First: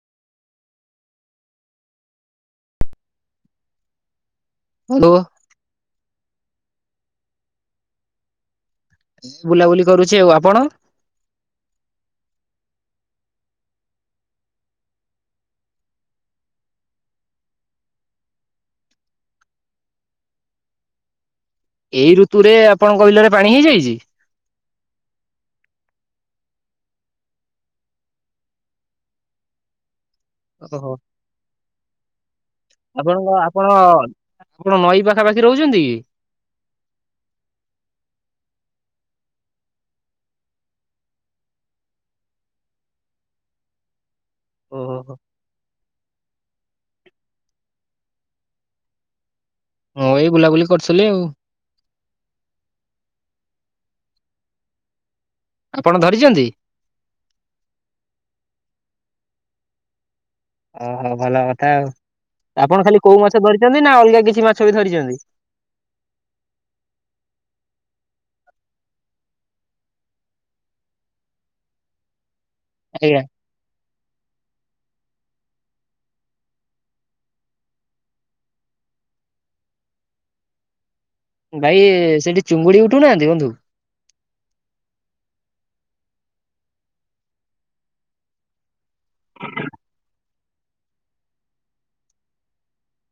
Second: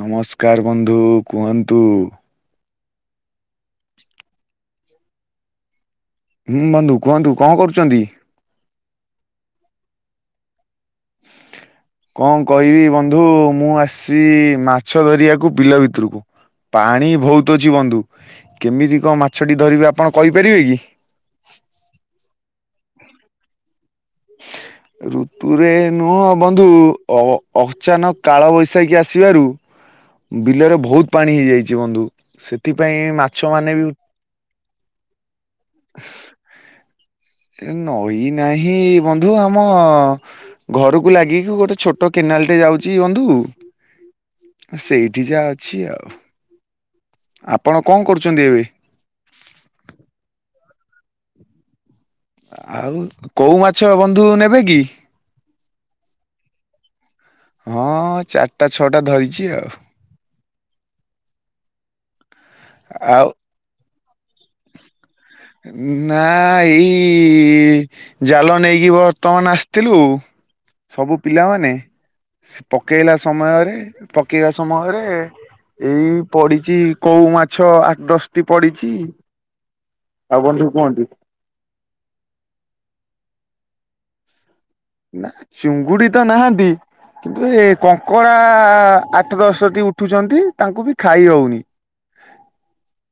ନମସ୍କାର ବନ୍ଧୁ କୁହନ୍ତୁ। ହାଲୋ। ହୁଁ ବନ୍ଧୁ କୁହନ୍ତୁ କଣ କରୁଚନ୍ତି? ବୁଲାବୁଲି କରୁଛି ଆଉ ଆପଣ? କଣ କହିବି ବନ୍ଧୁ ମୁଁ ଆସିଚି ମାଛ ଧରିବାକୁ ବିଲ ଭିତରୁକୁ। ପାଣି ଭୋଉତ ଅଛି ବନ୍ଧୁ କେମିତି କଣ ମାଛଟି ଧରିବି ଆପଣ କହିପାରିବେ କି? ଏଇ ଋତୁରେ ଆପଣଙ୍କ ବିଲରେ ପାଣି ହେଇଯାଇଚି? ଋତୁରେ ନୁହଁ ବନ୍ଧୁ ଅ ଅଚାନକ କାଳ ବୈଶାଖୀ ଆସିବାରୁ ବିଲରେ ଓହୋ ଭୋଉତ୍ ପାଣି ହେଇଯାଇଛି ବନ୍ଧୁ ସେ ଆପଣଙ୍କ ଆପଣ ପଣ ନଈ ପାଖା ପାାଖି ରହୁଛନ୍ତି କି? ନଈ ନାହିଁ ବନ୍ଧୁ ଆମ ଘରକୁ ଲାଗିକି ଗୋଟେ ଛୋଟ କେନାଲ୍ ଟେ ଯାଉଛି, ବନ୍ଧୁ। [inaudible] ଓହୋ ସେଇଠି ଯାହା ଅଛି ଆଉ। ଆପଣ କଣ କରୁଛନ୍ତି ଏବେ? ହଁ ଏଇ ବୁଲାବୁଲି କରିୁଥିଲି ଆଉ। ଆଉ କୋଉ ମାଛ ବନ୍ଧୁ ନେବେ କି? ଆପଣ ଧରିଛନ୍ତି? ହଁ ଚାରିଟା ଛଅଟା ଧରିଛି ଆଉ ଓହୋ ଭଲ କଥା ଆଉ। ଆପଣ ଖାଲି କୋଉ ଆଉ ମାଛ ଧରିଛନ୍ତି। ନା ଅଲଗା କିଛି ମାଛ ବି ଧରିଛନ୍ତି? ନାଆଁ ଏଇ ଜାଲ ନେଇକି ବର୍ତ୍ତମାନ ଆସିଥିଲୁ। ସବୁ ପିଲାମାନେ ପକେଇଲା ଆଜ୍ଞା ସମୟରେ, ପକେଇବା ସମୟରେ ଏଇ ପଡିଛି କୋଉ ମାଛ ଆଠ୍ ଦଶଟି ପଡିଛି। [inaudible] ଆଉ କଣ ଠୁ କୁହନ୍ତି ଭାଇ ସେଇଠି ଚୁଙ୍ଗୁଡି ଉଠୁନାହାନ୍ତି ବନ୍ଧୁ ନା, ଚିଙ୍ଗୁଡି ତ ନାହାନ୍ତି କିନ୍ତୁ ଏ କଙ୍କଡ଼ା ଆଠ ଦଶଟି ଉଠୁଛନ୍ତି, ତାଙ୍କୁ ବି ଖାଇ ହଉନି।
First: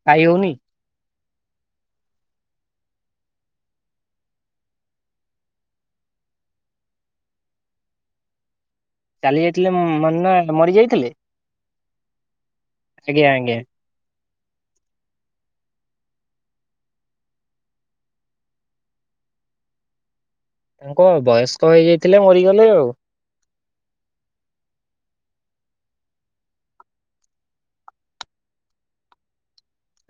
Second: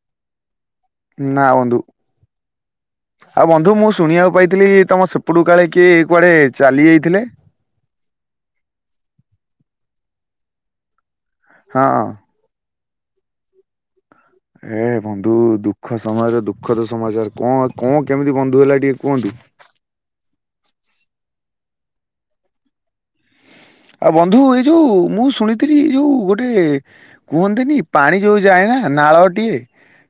ଖାଇ ହେଉନି? ନା, ବନ୍ଧୁ। [inaudible] ଆଉ ବନ୍ଧୁ ମୁଁ ଶୁଣିବାକୁ ପାଇଥିଲି, ତମ ସେପଟୁ କାଳେ କିଏ କୁଆଡେ ଚାଲି ଯାଇଥିଲେ। ଚାଲି ଯାଇଥିଲେ ମାନେ ମରି ଯାଇଥିଲେ? ହଁ, ଆଜ୍ଞା! ଆଜ୍ଞା ଏ ବନ୍ଧୁ ଦୁଃଖ ସମାଜ, ଦୁଃଖ ତ ସମାଚାର, କଣ କଣ କେମିତି ବନ୍ଧୁ ହେଲା ଟିକେ କୁହନ୍ତୁ? ତାଙ୍କ ବୟସ୍କ ହେଇଯାଇଥିଲେ ମରିଗଲେ ଆଉ। ଆଉ ବନ୍ଧୁ ଏଇ ଯୋଉ ମୁଁ ଶୁଣିଥିଲି, ଏ ଯୋଉ ଗୋଟେ କୁହନ୍ତିନି ପାଣି ଯୋଉ ଯାଏନା ନା, ନାଳଟିଏ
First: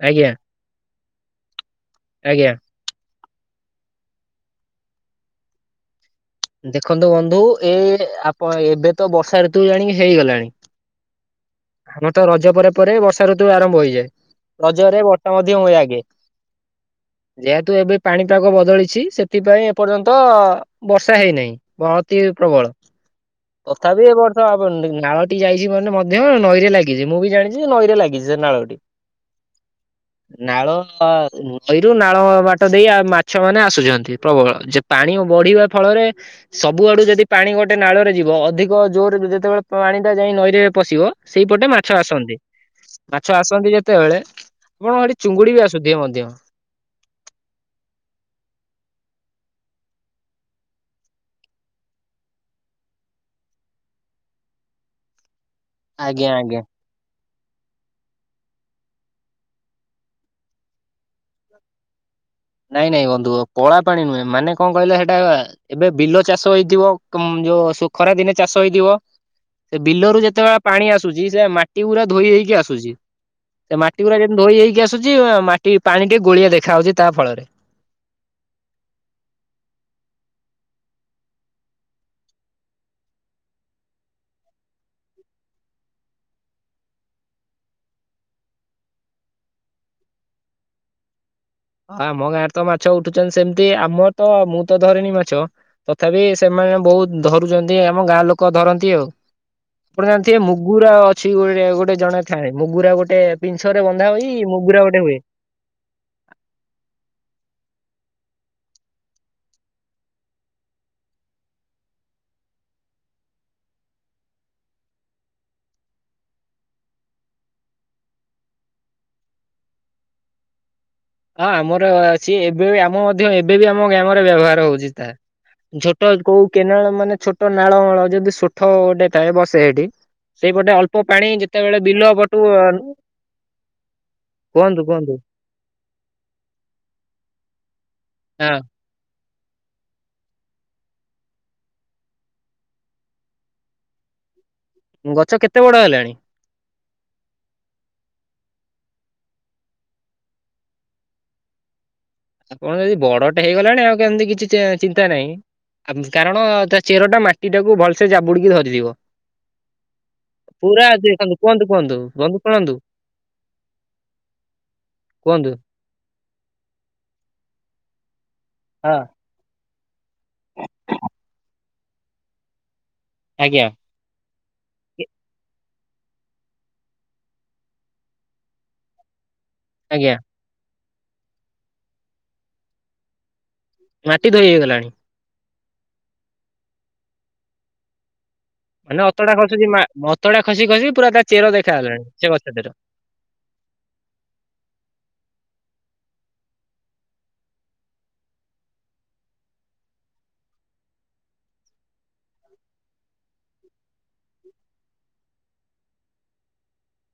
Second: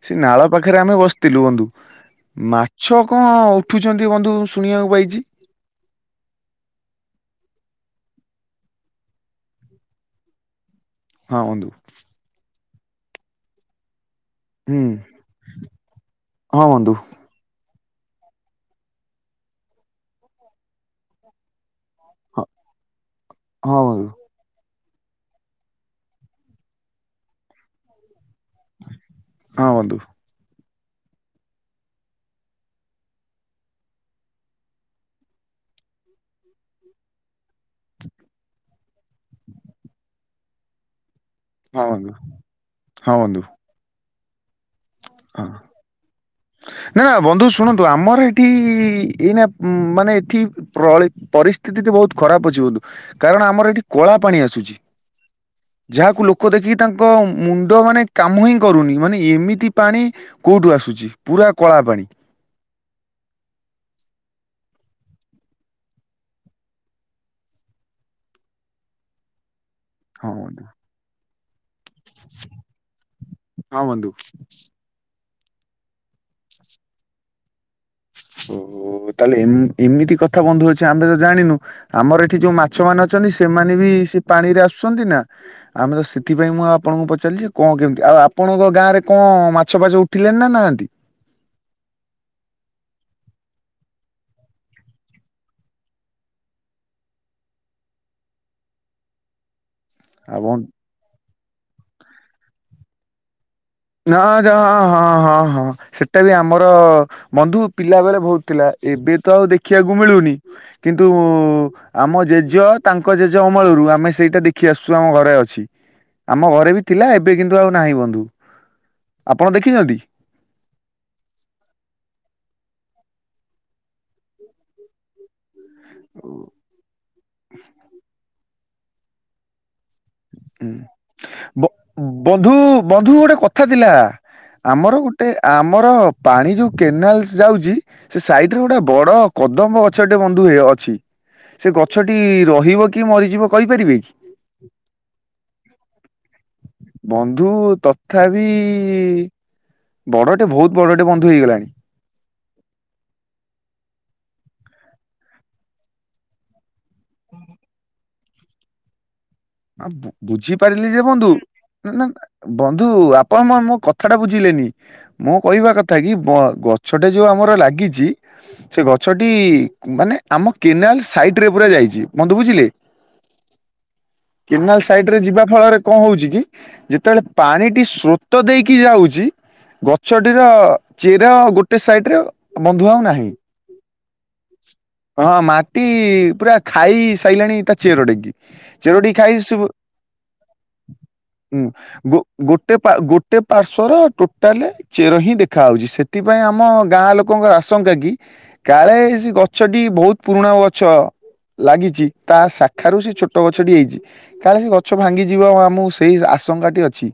ସେ ଆଜ୍ଞା ନାଳ ପାଖରେ ଆମେ ବସିଥିଲୁ ବନ୍ଧୁ, ଆଜ୍ଞା। ମାଛ କଣ ଉଠୁଛନ୍ତି ବନ୍ଧୁ ଶୁଣିବାକୁ ପାଇଛି? ଦେଖନ୍ତୁ ବନ୍ଧୁ -ଏ ଆପଣ ଏବେ ତ ବର୍ଷା ଋତୁ ଜାଣି କି ହେଇଗଲାଣି ହଁ ବନ୍ଧୁ। ଆମ ତ ରଜ ପରେ ପରେ ବର୍ଷା ଋତୁ ଆରମ୍ଭ ହୋଇଯାଏ। ହୁଁ ରଜରେ ବଟ ମଧ୍ୟ ହୁଏ ଆଗେ ହଁ ବନ୍ଧୁ ଯେହେତୁ ଏବେ ପାଣିପାଗ ବଦଳିଛି ସେଥିପାଇଁ ଏପର୍ଯ୍ୟନ୍ତ ବର୍ଷା ହେଇନାହିଁ। ବହତି ହି ହଁ ପ୍ରବଳ, ହଁ ତଥାପି ବନ୍ଧୁ ଏ ବର୍ଷ ନାଳଟି ଯାଇଛି ମାନେ ମଧ୍ୟ, ନଈରେ ଲାଗିଛି ମୁଁ ବି ଜାଣିଛି ନଈରେ ଲାଗିଛି। ଯେ ନାଳଟି ହଁ ବନ୍ଧୁ ନାଳ ନଈରୁ ନାଳ ବାଟ ଦେଇ ମାଛ ମାନେ ଆସୁଛନ୍ତି ପ୍ରବଳ, ଯେ ପାଣି ବଢିବା ଫଳରେ ସବୁଆଡୁ ଯଦି ପାଣି ଗୋଟେ ନାଳରେ ଯିବ ଅଧିକ ଜୋର ଯେତେବେଳେ ପାଣି ଟା ଯାଇ ନଈରେ ପଶିବ ସେଇପଟେ ହଁ ମାଛ ବନ୍ଧୁ ଆସନ୍ତି ହଁ ମାଛ ବନ୍ଧୁ ଆସନ୍ତି ଯେତେବେଳେ ଆପଣଙ୍କ ସେଠି ହଁ, ଚୁଙ୍ଗୁଡି ବି ଆସୁଥିବେ ମଧ୍ୟ। ନା ନା ବନ୍ଧୁ ଶୁଣନ୍ତୁ, ଆମର ଏଠି ଏଇନା ଉ ମାନେ ଏଠି ପ୍ରଳି ପରିସ୍ଥିତି ତ ବହୁତ ଖରାପ ଅଛି, ବହୁତ୍ କାରଣ ଆମର ଏଠି କଳା ପାଣି ଆସୁ ଝି [unintelligible] ଯାହାକୁ ଆଜ୍ଞା ଲୋକ ଆଜ୍ଞା ଦେଖିକି ତାଙ୍କ ମୁଣ୍ଡ ମାନେ କାମ ହିଁ କରୁନି ମାନେ ଏମିତି ପାଣି କୋଉଠୁ ଆସୁଛି? ପୁରା କଳା ପାଣି। ନାଇଁ ନାଇଁ ବନ୍ଧୁ କଳା ପାଣି ନୁହେଁ, ମାନେ କଣ କହିଲା ହେଟା ଏବେ ବିଲ ଚାଷ ହେଇଥିବ ଯୋଉ ସୁ ଖରାଦିନେ ଚାଷ ହେଇଥିବ, ସେ ବିଲରୁ ହଁ ଯେତେବେଳେ ବନ୍ଧୁ ପାଣି ଆସୁଛି ସେ ମା ମାଟି ଗୁରା ଧୋଇ ହେଇକି ଆସୁଛି, ସେ ହଁ ମାଟି ବନ୍ଧୁ ଗୁରା ଯେମିତି ଧୋଇ ହେଇକି ଆସୁଛି ମାଟି ପାଣି ଟିକେ ଗୋଳିଆ ଦେଖା ହଉଛି ତା ଫଳରେ ଓହୋ! ଓ ତାହେଲେ ଏମିତି କଥା ବନ୍ଧୁ ଅଛି, ଆମେ ତ ଜାଣିନୁ, ଆମର ଏଠି ଯୋଉ ମାଛ ମାନ ଅଛନ୍ତି ସେମାନେ ବି କି ସିଏ ପାଣିରେ ଆସୁଚନ୍ତି ନାଁ ଆମେ ତ ସେଥିପାଇଁ ମୁଁ ଆପଣଙ୍କୁ ପଚାରିଲି ଯେ କଁ କେମିତି ଆଉ ଆପଣଙ୍କ ଗାଁରେ କଁ ମାଛ ଫାଛ ଉଠିଲେଣି ନାଁ ନାହାନ୍ତି? ଆମ ଗାଁରେ ତ ମାଛ ଉଠୁଚନ୍ତି ସେମତି ଆମ ତ ମୁଁ ତ ଧରେନି ମାଛ ତଥାପି ସେମା ଏଣେ ବୋହୁତ ଧରୁଚନ୍ତି ଆମ ଗାଁ ଲୋକ ଧରନ୍ତି ଆଉ। ଗୋଟେ ଆଉ ଜାଣିଥିବେ ବନ୍ଧୁ ମୁଗୁରା ଅଛି ଗୋରେ ଗୋଟେ ଜଣେ ଥାଏ ମୁଗୁରା ଗୋଟେ ପିଂଛରେ ବନ୍ଧା ନାଁ ହୋଇ ଯା ମୁଗୁରା ହଁ, ଗୋଟେ ହଁ, ହୁଏ। ହଁ, ହଁ ସେଟା ବି ଆ ମର ବନ୍ଧୁ ପିଲା ବେଳେ ଭୋଉତ ଥିଲା ଏବେ ତ ଆଉ ଦେଖିବାକୁ ମିଳୁନି କିନ୍ତୁ ଉ ଆମ ଜେଜ ତାଙ୍କ ଜେଜ ଅମଳରୁ ଆମେ ସେଇଟା ଦେଖି ଆସୁଚୁ ଆମ ଘରେ ଅଛି। ଆମ ଘରେ ବି ଥିଲା ଏବେ କିନ୍ତୁ ଆଉ ନାହିଁ ବନ୍ଧୁ। ଆପଣ ଦେଖିଚନ୍ତି? ହଁ ଆମର ଅଛି ଏବେ ବି ଆମ ମଧ୍ୟ ଏବେ ବି ଆମ ଗ୍ରାମରେ ବ୍ୟବହାର ହଉଚି ତାହା। ଛୋଟ କୋଉ ହୁଁ କେନାଳ ମାନେ ଛୋଟ ନାଳ ମଳ ଯଦି ସୋଠ ଗୋଟେ ଥାଏ ବସେ ହେଠି। ହୁଁ ବ ପଟୁ ବନ୍ଧୁ ବନ୍ଧୁ ଗୋଟେ କଥା ଥିଲା। କୁହନ୍ତୁ ଆମର କୁହନ୍ତୁ ଗୋଟେ ଆମର ପାଣି ଯୋଉ କେନାଲସ୍ ଯାଉଚି ସେ ହଁ। ସାଇଟ୍ ରେ ଗୋଟେ ବଡ଼ କଦମ୍ବ ଗଛଟେ ବନ୍ଧୁ ହେ ଅଛି। ସେ ଗଛଟି ରହିବ କି ମରିଯିବ କହିପାରିବେ? ଗଛ କେତେ ବଡ ହେଲାଣି? ବନ୍ଧୁ ତଥାପି ଇ ବଡ଼ଟେ ଭୋଉତ ବଡ଼ଟେ ବନ୍ଧୁ ହେଇଗଲାଣି। ଆପଣ ଯଦି ବଡ଼ଟେ ହେଇଗଲାଣି ଆଉ କେମତି କିଛି ଚେ ଚିନ୍ତା ନାଇଁ। ଆ କାରଣ ତା ଚେରଟା ମାଟିଟାକୁ ଭଲସେ ଜାବୁଡ଼ିକି ଧରିଥିବ। ଅ ବୁ ପୁରା ବୁଝିପାରିଲି ଯେ ବନ୍ଧୁ ଦେଖନ୍ତୁ କୁହନ୍ତୁ କୁହନ୍ତୁ ନାଁ ଶୁଣନ୍ତୁ ବନ୍ଧୁ ଆପଣ ମୋ ମୋ କଥାଟା ବୁଝିଲେନି ମୁଁ କୁହନ୍ତୁ କହିବା କଥା କି ବ ଗଛଟେ ଯୋଉ ଆ ମର ଲାଗିଚି ସେ ହଁ ଗଛଟି ମାନେ ଆମ କେନାଲ୍ ସାଇଟ୍ ରେ ପୁରା ଯାଇ ଚି ବନ୍ଧୁ ବୁଝିଲେ? ଆଜ୍ଞା। କେନାଲ୍ ସାଇଟ୍ ରେ ଯିବା ଫଳରେ କଁ ହଉଚି କି ଯେତଳେ ପାଣିଟି ସ୍ରୋତ ଦେଇକି ଯାଉଚି ଆଜ୍ଞା ଗଛଟିର ଚେର ଗୋଟେ ସାଇଟ୍ ରେ ବନ୍ଧୁ ଆଉ ନାହିଁ। ମାଟି ଧୋଇ ହେଇଗଲାଣି। ଟି ପୁରା ଖାଇ ସାଇଲାଣି ତା ଚେରଡେକି। ମାନେ ଚେରଟି ଅତଡା ଖାଇ ଖସୁଛି ସୁବୁ ମା ଅତଡା ଖସି ଖସି ପୁରା ତା ଚେର ହୁଁ ଦେଖାଗଲାଣି ଗୋ ସେ ଗଛଟିର। ଗୋଟେ ପା ଗୋଟେ ଏ ପାର୍ଶ୍ଵର ଟୋଟାଲେ ଚେର ହିଁ ଦେ ଖା ହଉଚି ସେଥିପାଇଁ ଆମ ଗାଁ ଲୋକଙ୍କର ଆଶଙ୍କା କି କାଳେ ଏଇ ଗଛଟି ବୋହୁତ ପୁରୁଣା ଗଛ। ଲାଗିଚି ତା ଶାଖାରୁ ସେ ଛୋଟ ଗଛଟି ହେଇଚି କାଲେ ସେ ଗଛ ଭାଙ୍ଗିଯିବ ଆଉ ଆମୁକୁ ସେଇ ଆ ଶଙ୍ଗାଟି ଅଛି।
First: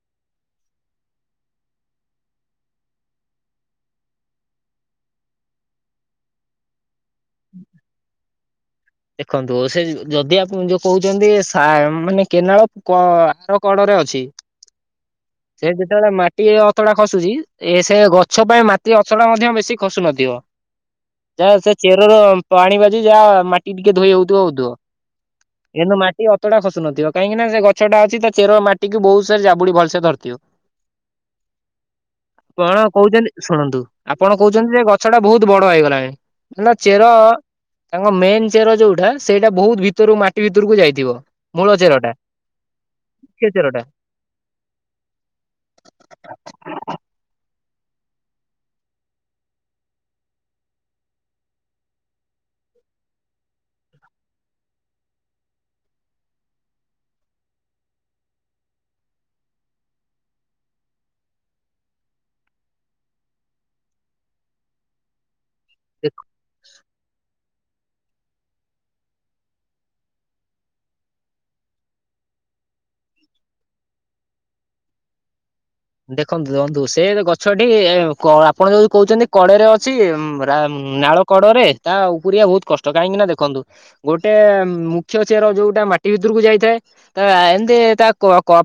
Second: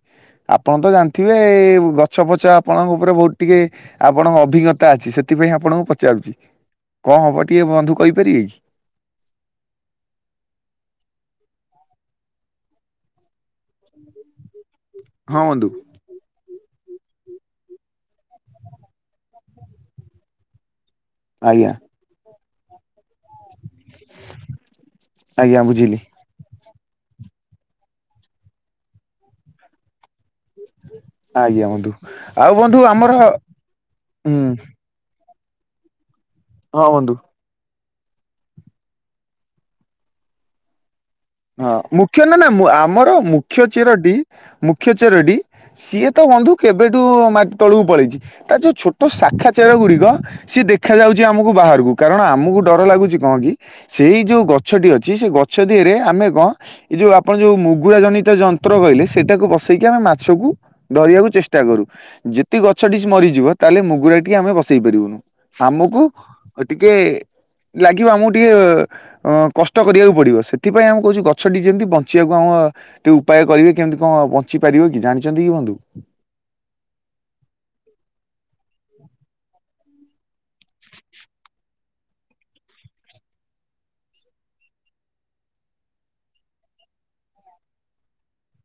ଆପଣ ତ ଜାଣିଥିବେ ଏ ଗଛ ପଛ ଆପଣଙ୍କ ଓପରେ ବୋହୁତ ଟିକେ ଆପଣଙ୍କ ଅଭିଜ୍ଞତା ଅଛି ସେଥି ତିପାଇଁ ଆପଣଙ୍କୁ ପଚାରୁଚି କଁ ହବ ଟିକେ ବନ୍ଧୁ କହିପାରିବେ କି? ଦେଖନ୍ତୁ ସେ ଯଦି ଆପଣ ଯୋଉ କୋହୁଚନ୍ତି ସା ମାନେ କେନାଳ କ ଆର କଡ଼ରେ ଅଛି ହଁ ବନ୍ଧୁ ସେ ଯେତଳେ ମା ଇଏ ଅତଡ଼ା ଖସୁଚି ଏ ସେ ଗଛ ପାଇଁ ମାଟି ଅତଡ଼ା ମଧ୍ୟ ବେଶୀ ଖସୁନଥିବ। ଯାହା ଆଜ୍ଞା। ସେ ଚେରର ପାଣି ବାଜି ଯାହା ମା ଇ ଟିକେ ଧୋଇ ହୋଉଥୁବ ହୋଉଥୁବ ଆଜ୍ଞା ଏ ନ୍ତୁ ବୁଝିଲି ମାଟି ଅତଡ଼ା ଖ ସୁନଥିବ କାହିଁକି ନାଁ ସେ ଗଛଟା ଅଛି ତା ଚେର ମାଟିକୁ ବୋହୁସୋରେ ଜାବୁଡ଼ି ଭଲସେ ଧରିଥିବ। ଆଜ୍ଞା ବନ୍ଧୁ ଆଉ କଣ ବନ୍ଧୁ ଆମର କୋହୁଛନ୍ତି ଶୁଣନ୍ତୁ ଆପଣ ହୁଁ କୋହୁଛନ୍ତି ଯେ ଗଛଟା ବୋହୁତ ବଡ଼ ହେଇଗଲାଣି ହେଲା ହଁ ଚେର ବନ୍ଧୁ ତାଙ୍କ ମେନ୍ ଚେର ଯୋଉଟା ସେଇଟା ବୋହୁତ ଭିତରୁ ମାଟି ଭିତରୁକୁ ଯାଇଥିବ। ମୂଳ ହଁ ଚେରଟା ମୁଖ୍ୟ ନାଁ ନାଁ ମୁ ଆମର ମୁଖ୍ୟ ଚେରଟି ମୁଖ୍ୟ ଚେରଟି ସିଏ ତ ବନ୍ଧୁ କେବେଠୁ ମା ତଳକୁ ପଳେଇଛି, ତା ଯୋଉ ଛୋଟ ଶାଖା ଚେର ଗୁଡିକ ସିଏ ଦେଖାଯାଉଛି ଆମକୁ ବାହାରକୁ, କାରଣ ଆମକୁ ଡର ଲାଗୁଛି କଣ କି -ସେଇ ଯୋଉ ଗଛଟି ଅଛି ସେ ଗଛ ଦିହରେ ଆମେ କଣ, ଏ ଯୋଉ ଆପଣ ଯୋଉ ମୁଗୁରା ଜନିତ ଯନ୍ତ୍ର କହିଲେ, ସେଇଟାକୁ ବସେଇକି ଆମେ ମାଛକୁ କରିବାକୁ ଚେଷ୍ଟା କରୁ, ଯେତି ଗଛ ମରିଯିବ, ତାହେଲେ ମୁଗୁରା ଟିକେ ଆମେ ବସେଇ ପାରିବୁନୁ। ଆମକୁ ଟିକେ ଲାଗିବ ଆମକୁ ଟିକେ ଅ କଷ୍ଟ କରିବାକୁ ପଡିବ, ସେ [unintelligible] ଦେଖନ୍ତୁ ଦେଖନ୍ତୁ ସେ ଗଛଟି ଆପଣ ଯୋଉ କହୁଛନ୍ତି, କଡରେ ଅଛି ନାଳ କଡରେ ତା ଉପରିଆ ବହୁତ କଷ୍ଟ, କାହିଁକି ନା ଦେଖନ୍ତୁ ଗୋଟେ ମୁଖ୍ୟ ଚେର ଯୋଉଟା ମାଟି ଭିତରକୁ ଯାଇଥାଏ ତା ଏମିତି ତା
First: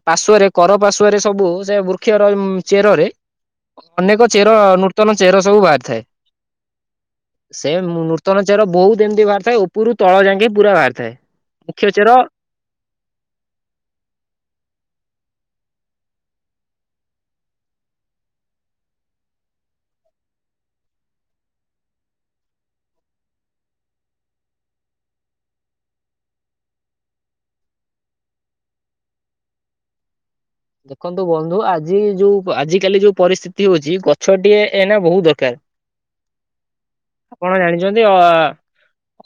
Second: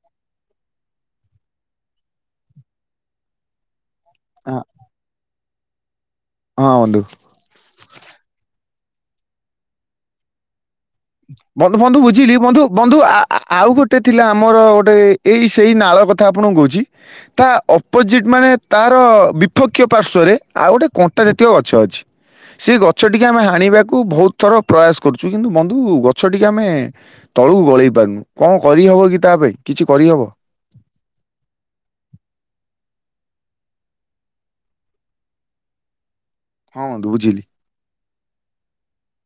ପାଶ୍ଵରେ କର ପାଶ୍ଵରେ ସବୁ ସେ ବୃ ବୃକ୍ଷର ଚେରରେ, ଅନେକ ଚେର ହଁ ନୂତନ ଚେର ସବୁ ବାହାରିଥାଏ। ହଁ ବନ୍ଧୁ ସେ ନୂତନ ଚେର ବହୁତ ଏମିତି ବାହାରିଥାଏ, ଉପରୁ ତଳ ଯାକେ ପୁରା ବାହାରି ବନ୍ଧୁ, ବନ୍ଧୁ ବୁଝିଲି, ବନ୍ଧୁ, ବନ୍ଧୁ, ଆଉ ଗୋଟେ ଥିଲା ଆମର ଗୋଟେ ଏଇ ସେଇ ନାଳ କଥା ଆପଣଙ୍କୁ କହୁଛି, ତା ଅପୋଜିଟ୍ ମାନେ ତାର ବିପକ୍ଷ ପାର୍ଶ୍ଵ ରେ ଆଉ ଗୋଟେ କଣ୍ଟା ଜାତୀୟ ଗଛ ଅଛି। ସେ ଗଛ ଟିକେ ଆମେ ହାଣିବାକୁ ବହୁତ ଥର ପ୍ରୟାସ କରୁଛୁ, କିନ୍ତୁ କୁ ଗଛ ଟିକେ ଆମେ ତଳକୁ ଗଳେଇ ପାରୁନୁ, କଣ କରିହବ କି ତା ପାଇଁ, କିଛି କରିହବ? ଦେଖନ୍ତୁ ବନ୍ଧୁ ଆଜି ଯୋଉ ଆଜି କାଲି ଯୋଉ ପରିସ୍ଥିତି ହଉଛି, ଗଛଟିଏ ଏନା ବହୁତ ଦରକାର। ହଁ ବନ୍ଧୁ ବୁଝିଲି। ଆପଣ ଜାଣିଛନ୍ତି ଅ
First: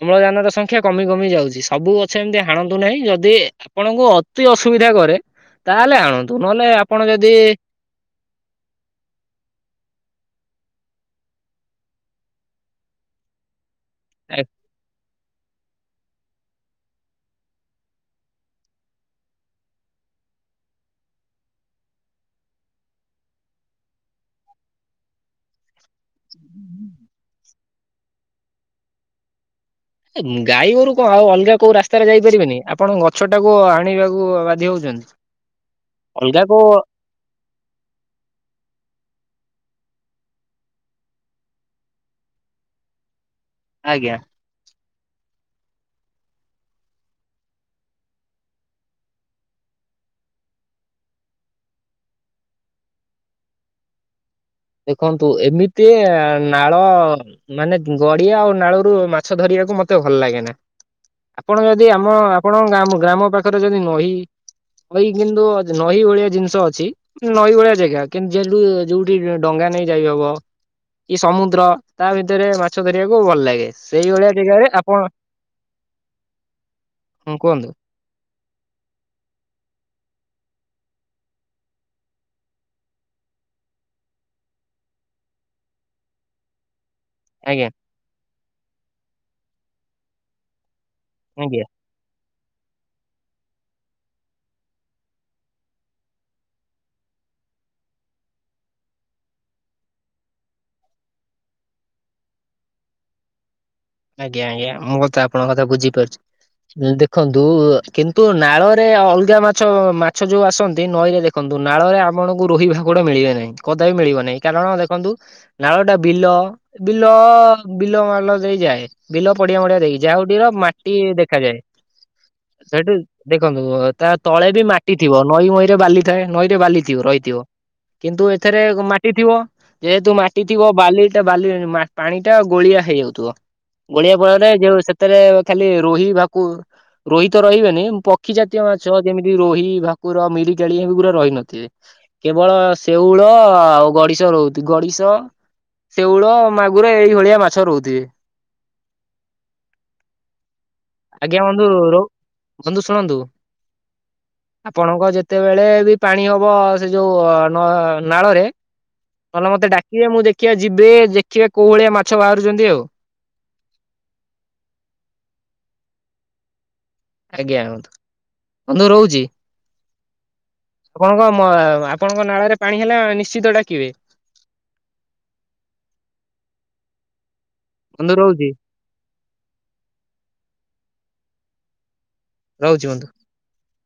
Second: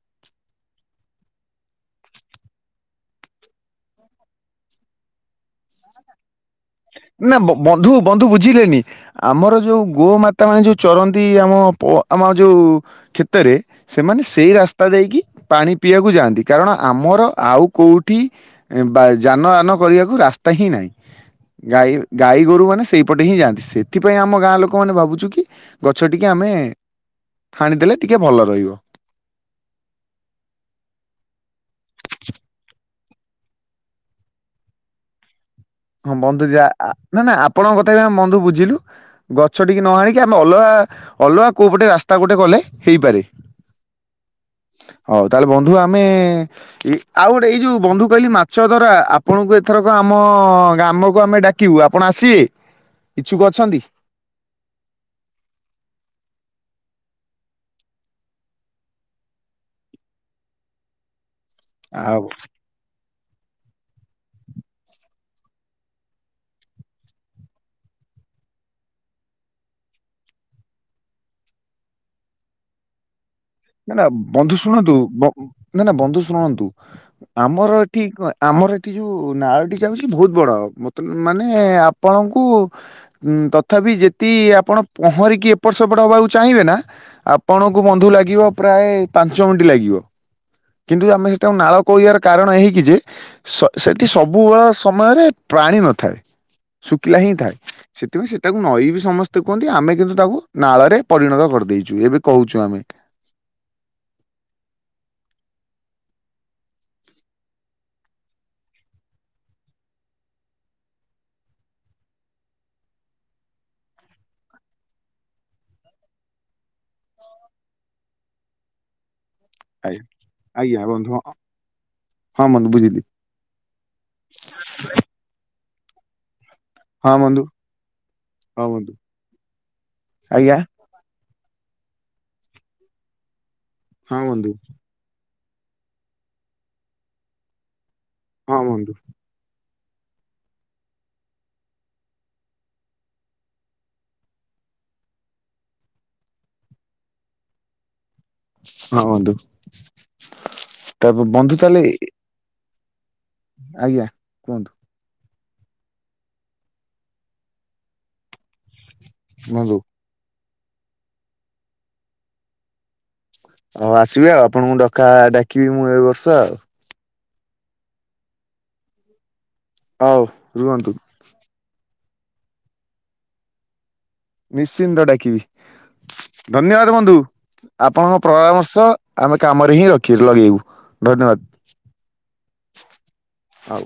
ଅମ୍ଳଜାନର ସଂଖ୍ୟା କମି କମି ଯାଉଛି, ସବୁ ଗଛ ଏମିତି ହାଣନ୍ତୁ ନାହିଁ, ଯଦି ଆପଣଙ୍କୁ ଅତି ଅସୁବିଧା କରେ ତାହେଲେ ଆଣୁ ନା ବନ୍ଧୁ, ବନ୍ଧୁ ବୁଝିଲେନି, ଆମର ଯୋଉ ଗୋ ମାତା ମାନେ ଯୋଉ ଚରନ୍ତି, ଆମ ଆମ ଯେଉ କ୍ଷେତରେ, ସେମାନେ ଏ ସେଇ ରାସ୍ତା ଦେଇକି ପାଣି ପିଇବାକୁ ଯାଆନ୍ତି, କାରଣ ଆମର ଆଉ କଉଠି ବା ଯାନଆନ କରିବାକୁ ରାସ୍ ତା ହିଁ ନାହିଁ। ହ [inaudible] ଗାଈ, ଗାଈ ଗୋରୁ ମାନେ ସେଇପଟେ ହିଁ ଯାଆନ୍ତି ସେଥିପାଇଁ ଆମ ଗାଁ ଲୋକମାନେ ଭାବୁଛୁ କି ଗଛ ଟିକି ଆମେ ହାଣିଦେଲେ, ଟିକେ ଭଲ ରହିବ। ଗାଈ ଗୋରୁ କଣ, ଆଉ ଅଲଗା କୋଉ ରାସ୍ତାରେ ଯାଇପାରିବେନି, ଆପଣ ଗଛଟାକୁ ଆଣିବାକୁ ବାଧ୍ୟ ହଉଛନ୍ତି। ହଁ ଅଲଗା ବନ୍ଧୁ, ଯା କୋଉ ନା ନା ଆପଣଙ୍କ କଥା ବି ଆମେ ବନ୍ଧୁ ବୁଝିଲୁ ଗ ଗଛଟିକି ନ ହାଣିକି ଆମେ ଅଲଗା ଅଲଗା କୋଉ ପଟେ ରାସ୍ତା ଗୋଟେ ଗଲେ ହେଇପାରେ। ଆଜ୍ଞା। ହଉ, ତାହେଲେ ବନ୍ଧୁ, ଆମେ ଏ ଆଉ ଗୋଟେ ଏଇ ଯୋଉ ବନ୍ଧୁ କହିଲି ମାଛ ଧରା ଆପଣଙ୍କୁ ଏଥରକ ଆମ ଗ୍ରାମକୁ ଆମେ ଡାକିବୁ ଆପଣ ଆସିବେ, ଇଛୁକ ଅଛନ୍ତି? ଦେଖନ୍ତୁ ଏମିତି ନାଳ ମାନେ ଗଡିଆ ଆଉ ନାଳରୁ ମାଛ ଧରିବା ମତେ ଭଲଲାଗେନା, ଆପଣ ଯଦି ଆମ ଆଉ ଆପଣଙ୍କ ଗ୍ରାମ ପାଖ ପାଖରେ ଯଦି ନଈ ଏଇ କିନ୍ତୁ ନଈ ଭଳିଆ ଜିନିଷ ଅଛି, ନଈ ଭଳିଆ ଜାଗା କିନ୍ତୁ ଯେଠୁ ଯୋଉଠି ଡଙ୍ଗା ନେଇ ଯାଇହବ କି ସମୁଦ୍ର, ତା ଭିତରେ ମାଛ ଧରିବାକୁ ଭଲ ଲାଗେ। ନା ନା ସେଇଭଳିଆ ବନ୍ଧୁ ଜାଗାରେ ଶୁଣନ୍ତୁ, ଆପଣ ନା ନା ବନ୍ଧୁ ଶୁଣନ୍ତୁ, ହଁ କୁହନ୍ତୁ ଆମର ଏଠି କଣ ଆମର ଏଠି ଯେଉଁ ନାଳଟି ଯାଉଛି ବହୁତ ବଡ଼, ମତ ମାନେ ଆପଣଙ୍କୁ ତଥାପି ଯେତିକି ଆପଣ ପହଁରିକି ଏପଟ ସେପଟ ହେବାକୁ ଚାହିଁବେ ନା ଆଜ୍ଞା ଆପଣଙ୍କୁ ବନ୍ଧୁ ଲାଗିବ ପ୍ରାୟ ପାଞ୍ଚ ମିନିଟ ଲାଗିବ। କିନ୍ତୁ ଆମେ ସେଠାକୁ ଆଜ୍ଞା। ନାଳ କହିବାର କାରଣ ଏହିକି ଯେ- ସେଠି ସବୁବେଳ ସମୟରେ ପ୍ରାଣୀ ନଥାଏ। ଶୁଖିଲା ହିଁ ଥାଏ, ସେଥିପାଇଁ ସେଟାକୁ ନଈ ବିି ସମସ୍ତେ କୁହନ୍ତି, ଆମେ କିନ୍ତୁ ତାକୁ ନାଳରେ ପରିଣତ କର ଦେଇଛୁ, ଏବେ କହୁଛୁ ଆମେ। ଆଜ୍ଞା, ଆଜ୍ଞା, ମୁଁ କଥା ଆପଣଙ୍କ କଥା ବୁଝିପାରୁଛି। ଦେଖନ୍ତୁ, କିନ୍ତୁ ନାଳରେ ଅଲଗା ମାଛ, ମାଛ ଯୋଉ ଆସନ୍ତି ନଈରେ ଦେଖନ୍ତୁ ନାଳରେ ଆପଣଙ୍କୁ ରୋହି ଭାକୁ଼ଡ଼ ମିଳିବେ ନାହିଁ କଦାପି ମିଳିବ ନାହିଁ କାରଣ ଦେଖନ୍ତୁ ନାଳଟା ବିଲ ବିଲ ବିଲ ମାଲ ଦେଇ ଯାଏ ବିଲ ପଡିଆ ମଡିଆ ଦେଇକି ଆଜ୍ଞା ଯାହା ହଉଠିର ଆଜ୍ଞା ମାଟି ବନ୍ଧୁ ହଁ ଦେଖାଯାଏ ହଁ ବନ୍ଧୁ ସେଇଠୁ ବୁଝିଲି ଦେଖନ୍ତୁ ତା ତଳେ ବି ମାଟି ଥିବ ନଈମଇ ରେ ବାଲି ଥାଏ ନଈ ବାଲିଥିବ ହଁ ରହିଥିବ ବନ୍ଧୁ କିନ୍ତୁ ଏଥିରେ ହଁ ବନ୍ଧୁ ମାଟି ଥିବ ଯେହେତୁ ମାଟି ଆଜ୍ଞା ଥିବ ବାଲିଟା ବାଲି ମା ପାଣି ଟା ଗୋଳିଆ ହେଇଯାଉଥିବ ଗୋଳିଆ ହଁ ଫଳରେ ବନ୍ଧୁ ଯୋଉ ସେଥିରେ ଖାଲି ରୋହି ଭାକୁ ରୋହି ତ ରହିବେନି ପକ୍ଷୀ ଜାତୀୟ ହଁ ମାଛ ବନ୍ଧୁ ଯେମିତି ରୋହି ଭା କୁର ମିରିିକାଳି ଏଗୁରା ରହିନଥିବେ କେବଳ ଶେଉଳ ଆଉ ଗଡିଶ ରହୁଛି ଗଡିଶ ଶ ଶେଉଳ ମାଗୁର ଏଇଭଳିଆ ମାଛ ରହୁଥିବେ ହଁ ବନ୍ଧୁ ତାପ ଆଜ୍ଞା ବନ୍ଧୁ ତାହଲେ ରହୁ ବନ୍ଧୁ ଶୁଣନ୍ତୁ। ଆଜ୍ଞା କୁହନ୍ତୁ। ସେତେବେଳେ ବି ପାଣି ହବ ସେ ଯୋଉ ନ ନାଳରେ ନହେଲେ ମତେ ବନ୍ଧୁ। ଡାକିବେ ମୁଁ ଦେଖିବା ଯିବେ ଦେଖିବେ କୋଉ ଭଳିଆ ମାଛ ବାହାରୁଛନ୍ତି ଆଉ ହଉ ଆସିବି ଆଉ ଆପଣଙ୍କୁ ଡକା ଡାକିବି ମୁଁ ଏ ବର୍ଷ ଆଉ ଆଜ୍ଞା ରୁହନ୍ତୁ ବନ୍ଧୁ ରହୁଛି ହଉ ରୁହନ୍ତୁ। ଆପଣଙ୍କ ମ ଆପଣଙ୍କ ନାଳରେ ପାଣି ହେଲେ ନିଶ୍ଚିତ ଡାକିବେ ନିଶ୍ଚିନ୍ତ ଡାକିବି ଧନ୍ୟବାଦ ବନ୍ଧୁ ବନ୍ଧୁ ଆପଣଙ୍କ ରହୁଛି ପ୍ରରାମର୍ଶ ଆମେ କାମରେ ହିଁ ରଖି ଲଗେଇବୁ ଧନ୍ୟବାଦ ରହୁଛି ବନ୍ଧୁ ହଉ।